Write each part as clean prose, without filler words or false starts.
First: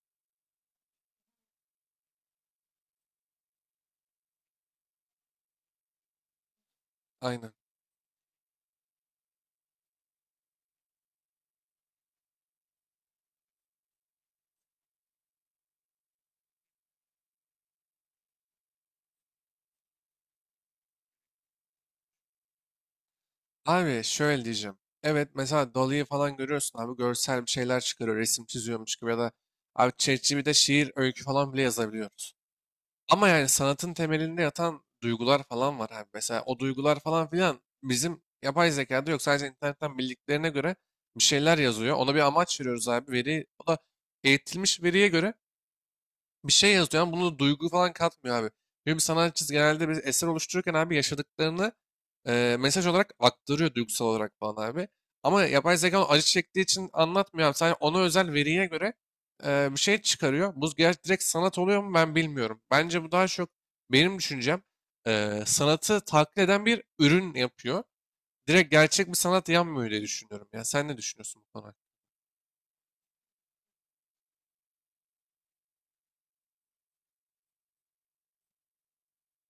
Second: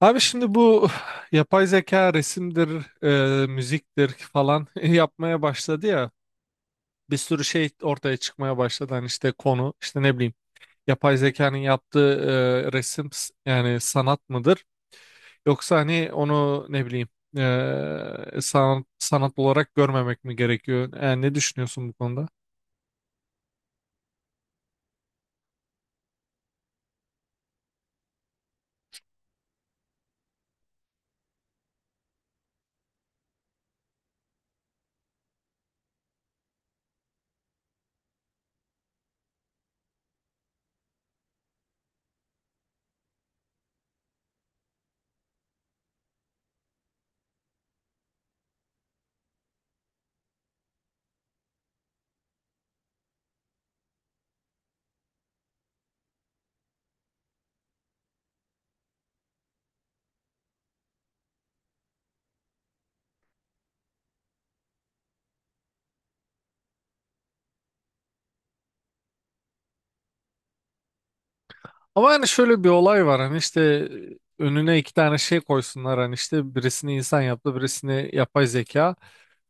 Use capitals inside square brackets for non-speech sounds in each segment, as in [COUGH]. Abi şimdi bu yapay zeka resimdir, müziktir falan [LAUGHS] yapmaya başladı ya. Bir sürü Aynen. şey ortaya çıkmaya başladı. Hani işte konu, işte ne bileyim yapay zekanın yaptığı resim yani sanat mıdır? Yoksa hani onu ne bileyim sanat olarak görmemek mi gerekiyor? Yani ne düşünüyorsun bu konuda? Abi şöyle diyeceğim. Evet mesela Dali'yi falan görüyorsun abi görsel bir şeyler çıkarıyor resim çiziyormuş gibi ya da abi ChatGPT'de şiir öykü falan bile yazabiliyoruz. Ama yani sanatın temelinde yatan duygular falan var abi. Mesela o duygular falan filan bizim yapay zekada yok. Sadece internetten bildiklerine göre bir şeyler yazıyor. Ona bir amaç veriyoruz abi. O da eğitilmiş veriye göre bir şey yazıyor ama bunu duygu falan katmıyor abi. Çünkü bir sanatçı genelde bir eser oluştururken abi yaşadıklarını mesaj olarak aktarıyor duygusal olarak falan abi. Ama yapay zeka onu acı çektiği için anlatmıyor abi. Sadece ona özel veriye göre bir şey çıkarıyor. Bu gerçi direkt sanat oluyor mu ben bilmiyorum. Bence bu daha çok benim düşüncem sanatı taklit eden bir ürün yapıyor. Direkt gerçek bir sanat yanmıyor diye düşünüyorum. Ya sen ne düşünüyorsun bu konu hakkında? Ama yani şöyle bir olay var hani işte önüne iki tane şey koysunlar hani işte birisini insan yaptı, birisini yapay zeka.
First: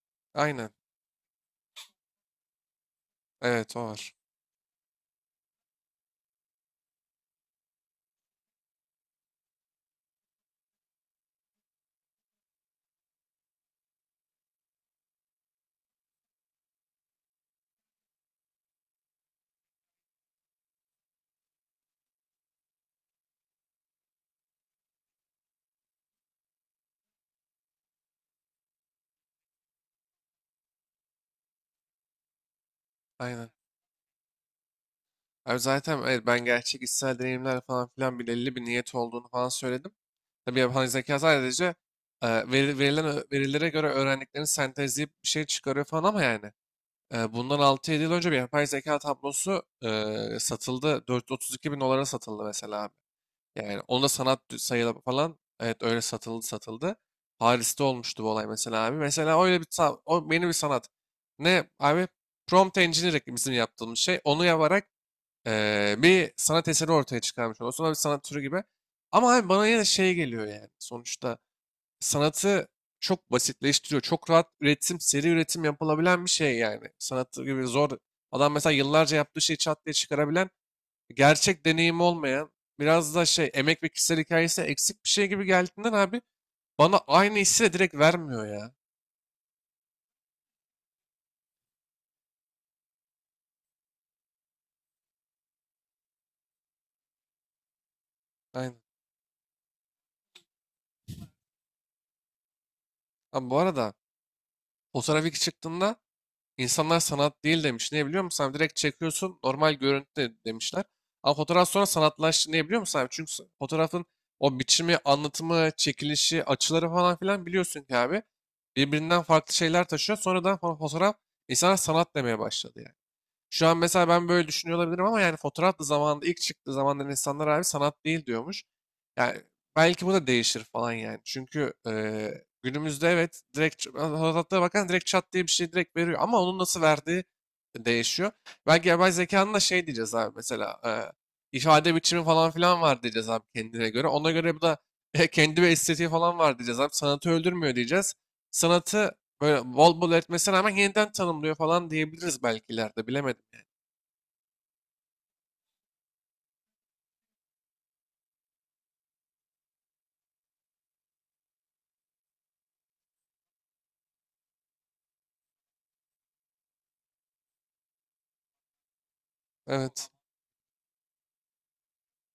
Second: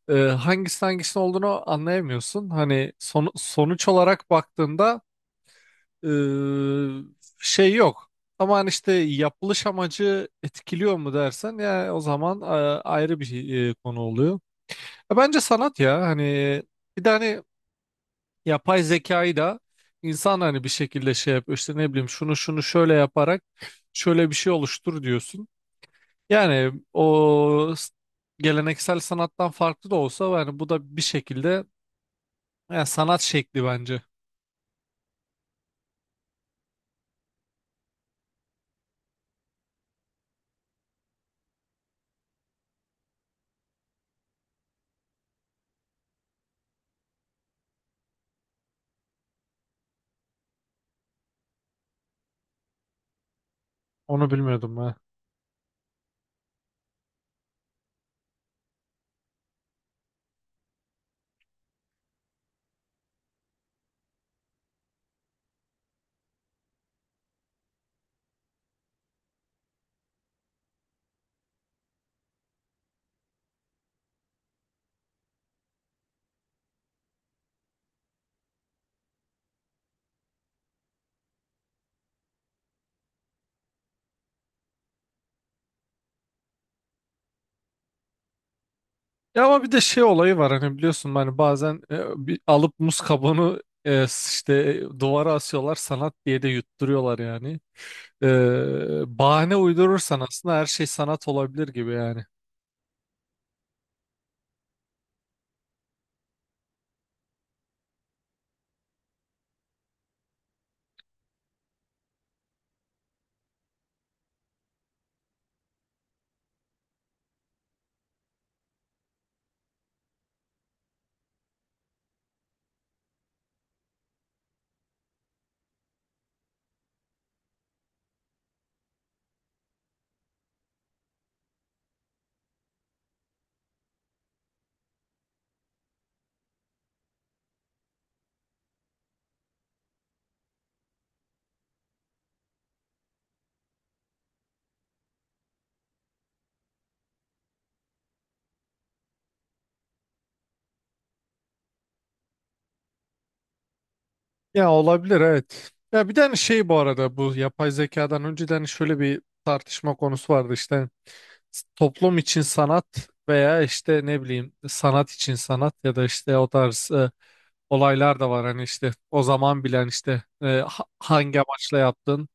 Aynen. Hangisi hangisinin olduğunu anlayamıyorsun. Hani Evet o sonuç var. olarak baktığında e, şey yok. Ama hani işte yapılış amacı etkiliyor mu dersen ya o zaman ayrı bir şey, konu oluyor. Ya bence sanat ya hani bir de hani yapay zekayı da insan hani bir şekilde şey yapıyor işte ne bileyim şunu şunu şöyle yaparak şöyle bir şey oluştur diyorsun. Yani o geleneksel sanattan farklı da olsa yani bu da bir şekilde, yani sanat Aynen. şekli bence. Abi zaten evet, ben gerçek içsel deneyimler falan filan belirli bir niyet olduğunu falan söyledim. Tabii yapay zeka sadece verilen verilere göre öğrendiklerini sentezleyip bir şey çıkarıyor falan ama yani Bundan altı yedi yıl önce bir yapay zeka tablosu satıldı. 432 bin dolara satıldı mesela abi. Yani onu da Onu sanat bilmiyordum ben. sayılı falan evet öyle satıldı satıldı. Paris'te olmuştu bu olay mesela abi. Mesela öyle bir o yeni bir sanat. Ne abi? Prompt engineering bizim yaptığımız şey. Onu yaparak bir sanat eseri ortaya çıkarmış oluyorsun. Sonra bir sanat türü gibi. Ama abi bana yine şey geliyor yani. Sonuçta sanatı çok basitleştiriyor. Çok rahat üretim, seri üretim yapılabilen bir şey yani. Sanatı gibi zor. Adam mesela yıllarca yaptığı şeyi çat diye çıkarabilen, gerçek deneyimi olmayan, biraz da şey emek ve kişisel hikayesi eksik bir şey gibi geldiğinden abi bana aynı hissi de direkt vermiyor ya. Ya ama bir de şey olayı var hani biliyorsun hani bazen bir alıp muz kabuğunu işte duvara asıyorlar sanat diye de yutturuyorlar yani. Aynen. Bahane uydurursan aslında her şey sanat olabilir gibi yani. Abi bu arada fotoğraf ilk çıktığında İnsanlar sanat değil demiş. Ne biliyor musun abi? Direkt çekiyorsun normal görüntü demişler. Ama fotoğraf sonra sanatlaştı. Ne biliyor musun abi? Çünkü fotoğrafın o biçimi, anlatımı, çekilişi, açıları falan filan biliyorsun ki abi. Birbirinden farklı şeyler taşıyor. Sonradan fotoğraf insanlar sanat demeye başladı yani. Şu an mesela ben böyle düşünüyor olabilirim ama yani fotoğraf da zamanında ilk çıktığı zamanlar insanlar abi sanat değil diyormuş. Yani belki bu da değişir falan yani. Çünkü günümüzde evet direkt fotoğraflara bakan direkt çat diye bir şey direkt veriyor ama onun nasıl verdiği değişiyor. Belki yapay zekanın da şey diyeceğiz abi mesela ifade biçimi falan filan var diyeceğiz abi kendine göre. Ona göre bu da [LAUGHS] kendi bir estetiği falan var diyeceğiz abi. Sanatı öldürmüyor diyeceğiz. Sanatı böyle bol bol etmesine rağmen yeniden tanımlıyor falan diyebiliriz belki ileride bilemedim. Ya olabilir evet. Ya bir tane şey bu arada bu yapay zekadan önceden hani şöyle bir tartışma konusu vardı işte toplum için sanat veya işte ne bileyim sanat için sanat ya da işte o tarz olaylar da var hani işte o zaman bilen Evet. işte hangi amaçla yaptın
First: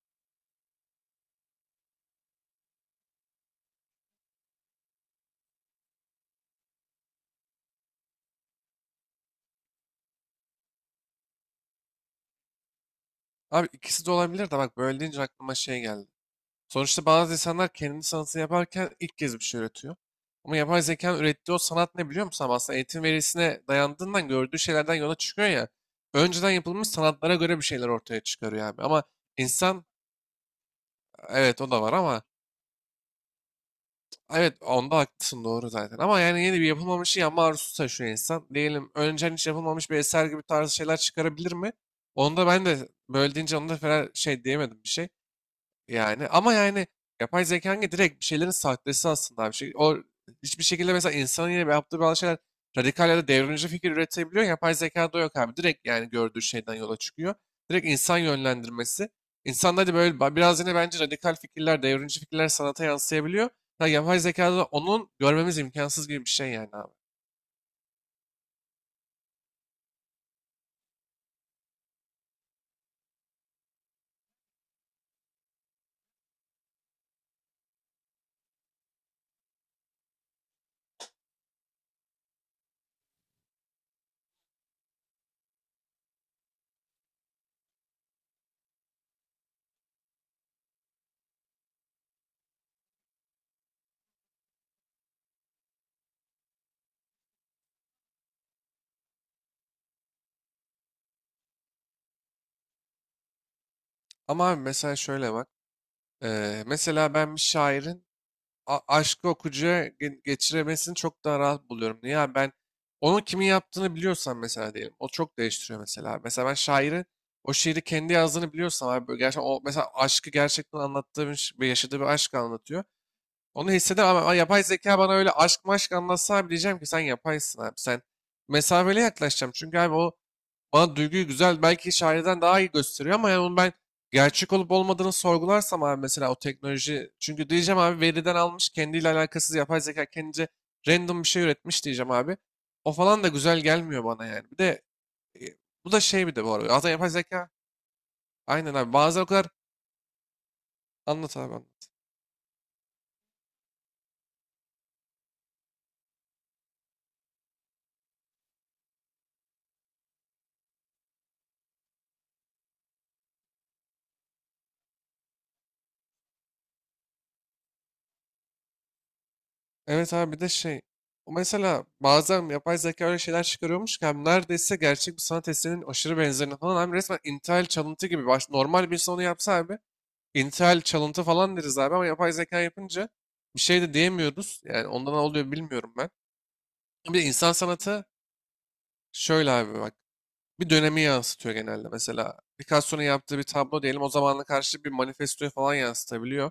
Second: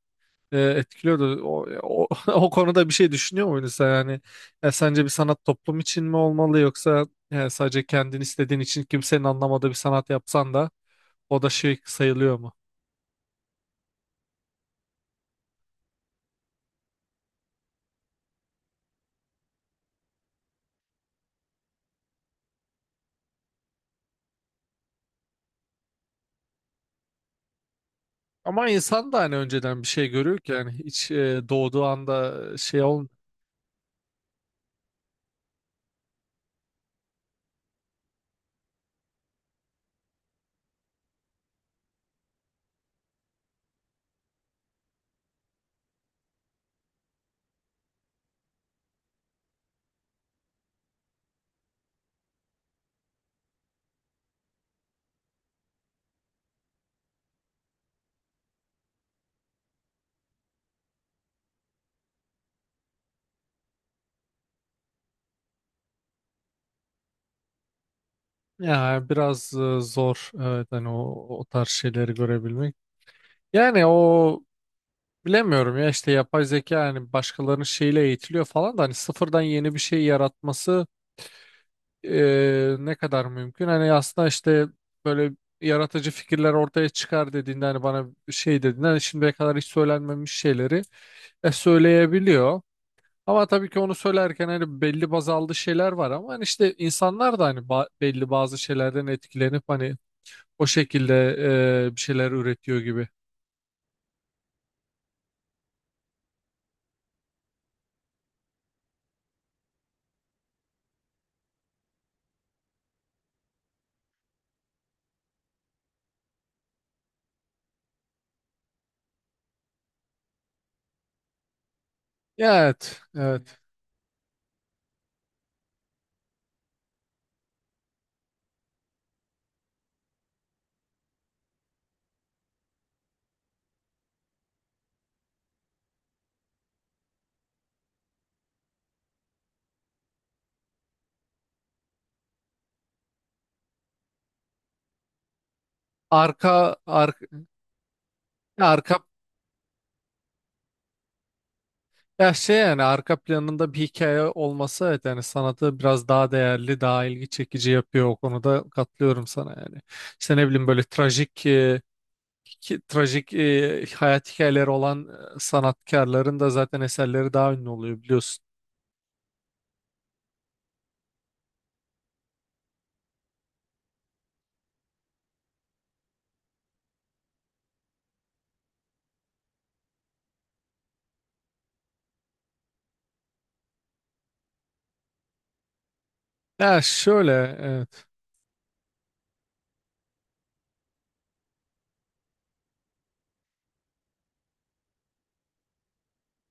etkiliyordu. [LAUGHS] O konuda bir şey düşünüyor muydun sen yani sence bir sanat toplum için mi olmalı yoksa sadece kendin istediğin için kimsenin anlamadığı bir sanat yapsan da o da şey sayılıyor mu? Abi ikisi de olabilir de bak böyle deyince aklıma şey geldi. Sonuçta bazı insanlar kendi sanatını yaparken ilk kez bir şey üretiyor. Ama yapay zekanın ürettiği o sanat ne biliyor musun? Abi aslında eğitim verisine dayandığından gördüğü şeylerden yola çıkıyor ya. Önceden yapılmış sanatlara göre bir şeyler ortaya çıkarıyor Ama abi. Ama insan da hani önceden insan bir şey görüyor ki yani hiç evet o da doğduğu var ama anda şey ol. evet onda haklısın doğru zaten. Ama yani yeni bir yapılmamışı yapma arzusu taşıyor insan. Diyelim önceden hiç yapılmamış bir eser gibi tarzı şeyler çıkarabilir mi? Onda ben de böyle deyince onda falan şey diyemedim bir şey. Yani ama yani yapay zeka hangi direkt bir şeylerin sahtesi aslında abi. Şey, o hiçbir şekilde mesela insanın yine yaptığı bazı şeyler radikal ya da devrimci fikir üretebiliyor. Yapay zekada yok abi. Direkt yani gördüğü şeyden yola çıkıyor. Direkt insan yönlendirmesi. İnsan hadi böyle biraz yine bence radikal fikirler, devrimci fikirler sanata yansıyabiliyor. Ya yapay zekada da onun görmemiz imkansız gibi bir şey yani abi. Ya biraz zor evet hani o tarz şeyleri görebilmek. Yani o. Bilemiyorum ya işte yapay zeka yani başkalarının şeyiyle eğitiliyor falan da hani sıfırdan yeni bir şey yaratması ne kadar mümkün? Hani aslında işte böyle yaratıcı fikirler ortaya çıkar dediğinde hani bana şey dediğinde hani şimdiye kadar hiç söylenmemiş şeyleri söyleyebiliyor. Ama tabii ki onu söylerken hani belli baz aldığı şeyler var ama hani işte insanlar da hani belli bazı şeylerden etkilenip hani o şekilde bir şeyler üretiyor gibi. Ama abi mesela şöyle bak. Mesela ben bir şairin aşkı okuyucuya geçiremesini çok daha rahat buluyorum. Niye abi ben onun kimin yaptığını biliyorsam mesela diyelim. O çok değiştiriyor mesela. Mesela ben şairi o şiiri kendi yazdığını biliyorsam abi böyle gerçekten o mesela aşkı gerçekten anlattığı bir yaşadığı bir aşk Ya, anlatıyor. evet, evet. Onu hissedemem ama yapay zeka bana öyle aşk maşk anlatsa abi diyeceğim ki sen yapaysın abi. Sen mesafeli yaklaşacağım. Çünkü abi o bana duyguyu güzel belki şairden daha iyi gösteriyor ama yani onu ben gerçek olup olmadığını sorgularsam abi mesela o teknoloji çünkü diyeceğim abi veriden almış kendiyle alakasız yapay zeka kendince random bir şey üretmiş diyeceğim abi. O falan da güzel gelmiyor bana yani. Bir de e, bu da şey bir de Arka, bu arada zaten yapay arka, zeka aynen abi arka bazen o kadar anlat abi anlat. Ya şey yani arka planında bir hikaye olması evet yani sanatı biraz daha değerli, daha ilgi çekici yapıyor o konuda katılıyorum sana yani. İşte ne bileyim böyle trajik hayat hikayeleri olan sanatkarların da zaten eserleri daha ünlü oluyor biliyorsun. Evet abi bir de şey o mesela bazen yapay zeka öyle şeyler çıkarıyormuş ki abi neredeyse gerçek bir sanat eserinin aşırı benzerini falan abi resmen intihal çalıntı gibi normal bir insan onu yapsa abi intihal çalıntı falan deriz abi ama yapay zeka yapınca bir şey de diyemiyoruz yani ondan ne oluyor bilmiyorum ben. Ya Bir de şöyle, insan sanatı evet. şöyle abi bak bir dönemi yansıtıyor genelde mesela Picasso'nun yaptığı bir tablo diyelim o zamanla karşı bir manifestoyu falan yansıtabiliyor.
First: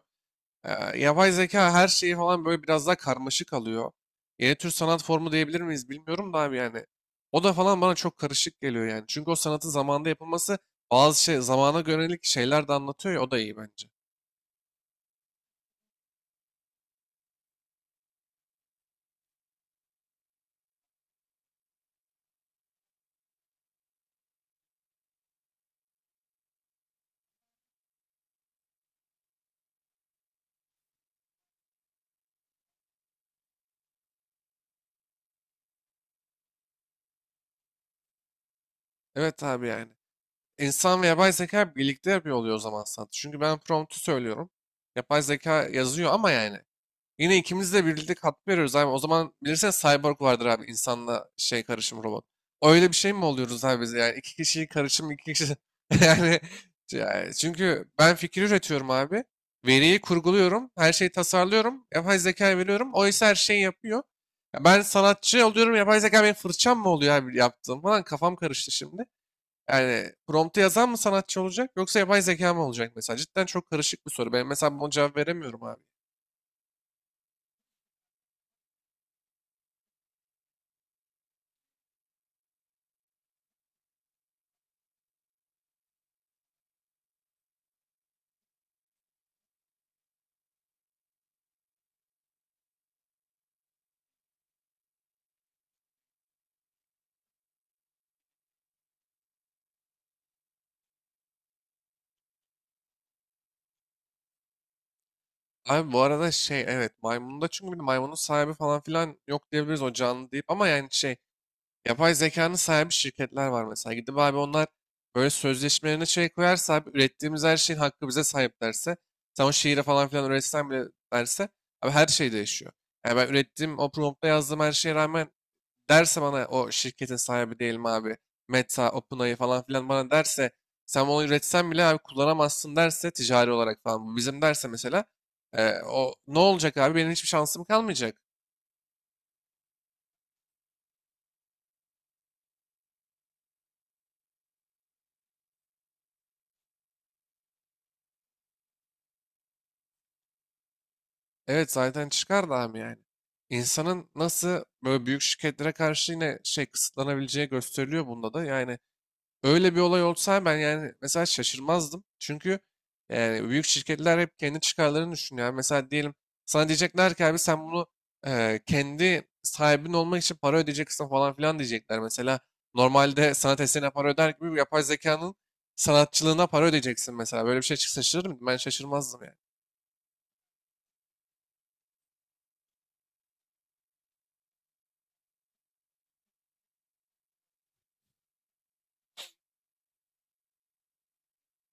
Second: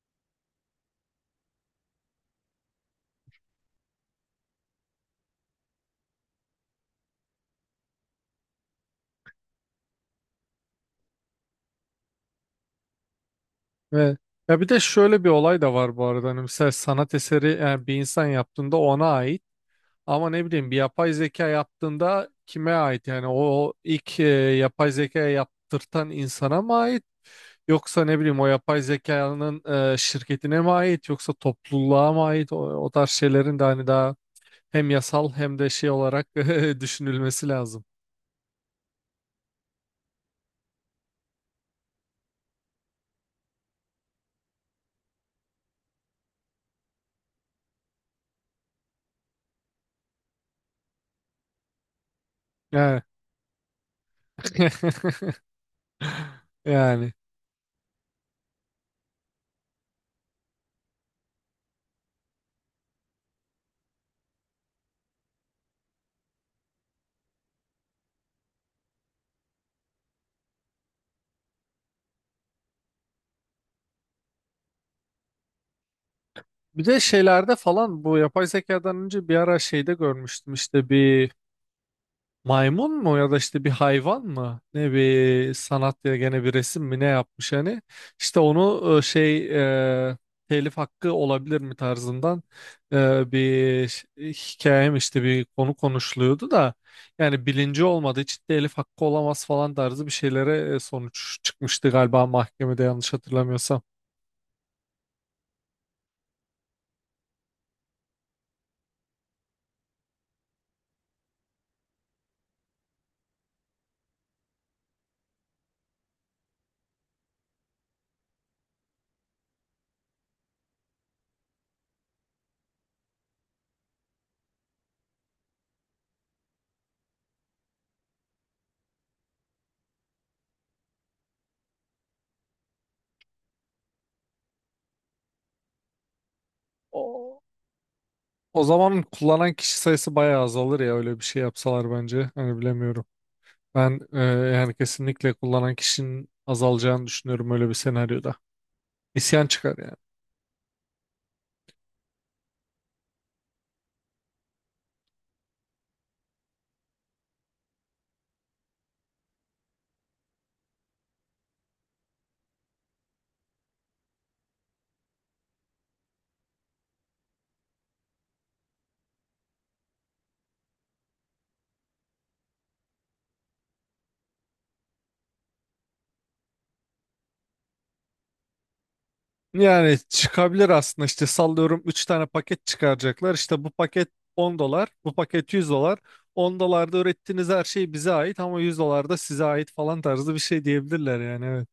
Ee, yapay zeka her şeyi falan böyle biraz daha karmaşık alıyor. Yeni tür sanat formu diyebilir miyiz bilmiyorum da abi yani. O da falan bana çok karışık geliyor yani. Çünkü o sanatın zamanda yapılması bazı şey zamana yönelik şeyler de anlatıyor ya o da iyi bence. ve Ya bir de şöyle bir olay da var bu arada hani mesela sanat eseri yani bir insan yaptığında ona ait. Ama ne bileyim bir yapay zeka yaptığında kime ait? Yani o ilk yapay zeka yaptırtan insana mı ait? Yoksa ne bileyim o yapay zekanın şirketine mi ait? Yoksa topluluğa mı ait? O tarz şeylerin de hani daha hem yasal hem de şey olarak [LAUGHS] düşünülmesi lazım. Evet abi yani. İnsan ve yapay zeka birlikte yapıyor oluyor o zaman sanat. Çünkü ben promptu söylüyorum. Yapay zeka yazıyor ama yani. Yine ikimiz de birlikte katkı veriyoruz abi. O zaman bilirsen cyborg vardır abi. İnsanla şey karışım robot. Öyle bir Yani. şey mi oluyoruz abi biz? Yani iki kişiyi karışım iki [LAUGHS] kişi. [LAUGHS] yani, Yani. yani, çünkü ben fikir üretiyorum abi. Veriyi kurguluyorum. Her şeyi tasarlıyorum. Yapay zekaya veriyorum. O ise her şeyi yapıyor. Ya ben sanatçı oluyorum. Yapay zeka benim fırçam mı oluyor abi yaptığım falan. Kafam karıştı şimdi. Yani promptu yazan mı sanatçı olacak yoksa yapay zeka mı olacak mesela? Cidden çok karışık bir soru. Ben mesela buna cevap veremiyorum abi. Bir de şeylerde falan bu yapay zekadan önce bir ara şeyde görmüştüm işte bir maymun mu ya da işte bir hayvan mı? Ne bir sanat ya gene bir resim mi ne yapmış hani? İşte onu şey e, telif hakkı olabilir mi tarzından bir hikayem işte bir konu konuşuluyordu da yani bilinci olmadığı için telif hakkı olamaz falan tarzı bir şeylere sonuç çıkmıştı galiba mahkemede yanlış hatırlamıyorsam. Abi bu arada şey evet maymunda çünkü bir de maymunun sahibi falan filan yok diyebiliriz o canlı deyip ama yani şey yapay zekanın sahibi şirketler var mesela gidip abi onlar böyle sözleşmelerine şey koyarsa abi ürettiğimiz her şeyin hakkı bize sahip derse sen o şiiri falan filan üretsen bile derse abi her şey değişiyor. Yani ben ürettiğim o prompta yazdığım her şeye rağmen derse bana o şirketin sahibi diyelim abi Meta, OpenAI falan filan bana derse sen onu üretsen bile abi kullanamazsın derse ticari olarak falan bu bizim derse mesela o ne olacak abi benim hiçbir O, şansım kalmayacak. o zaman kullanan kişi sayısı bayağı azalır ya öyle bir şey yapsalar bence. Hani bilemiyorum. Ben yani kesinlikle kullanan kişinin azalacağını düşünüyorum öyle bir senaryoda. İsyan çıkar yani. Evet zaten çıkar da abi yani. İnsanın nasıl böyle büyük şirketlere karşı yine şey kısıtlanabileceği gösteriliyor bunda da yani. Öyle bir olay olsa ben yani mesela şaşırmazdım. Çünkü yani büyük şirketler hep kendi çıkarlarını düşünüyor. Yani mesela diyelim sana diyecekler ki abi sen bunu kendi sahibin olmak için para ödeyeceksin falan filan diyecekler. Mesela normalde sanat eserine para öder gibi yapay zekanın sanatçılığına para ödeyeceksin mesela. Böyle bir şey çıksa şaşırır mıydım? Ben şaşırmazdım yani. Yani çıkabilir aslında işte sallıyorum 3 tane paket çıkaracaklar. İşte bu paket 10 dolar, bu paket 100 dolar. 10 dolarda ürettiğiniz her şey bize ait ama 100 dolar da size ait falan tarzı bir şey diyebilirler yani evet.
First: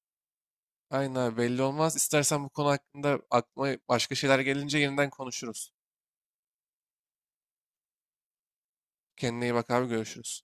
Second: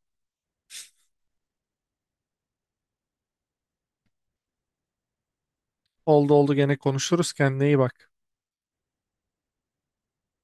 Aynen abi, belli olmaz. İstersen bu konu hakkında aklıma başka şeyler gelince yeniden konuşuruz. Oldu, oldu, gene konuşuruz, kendine iyi bak. Kendine iyi bak abi görüşürüz.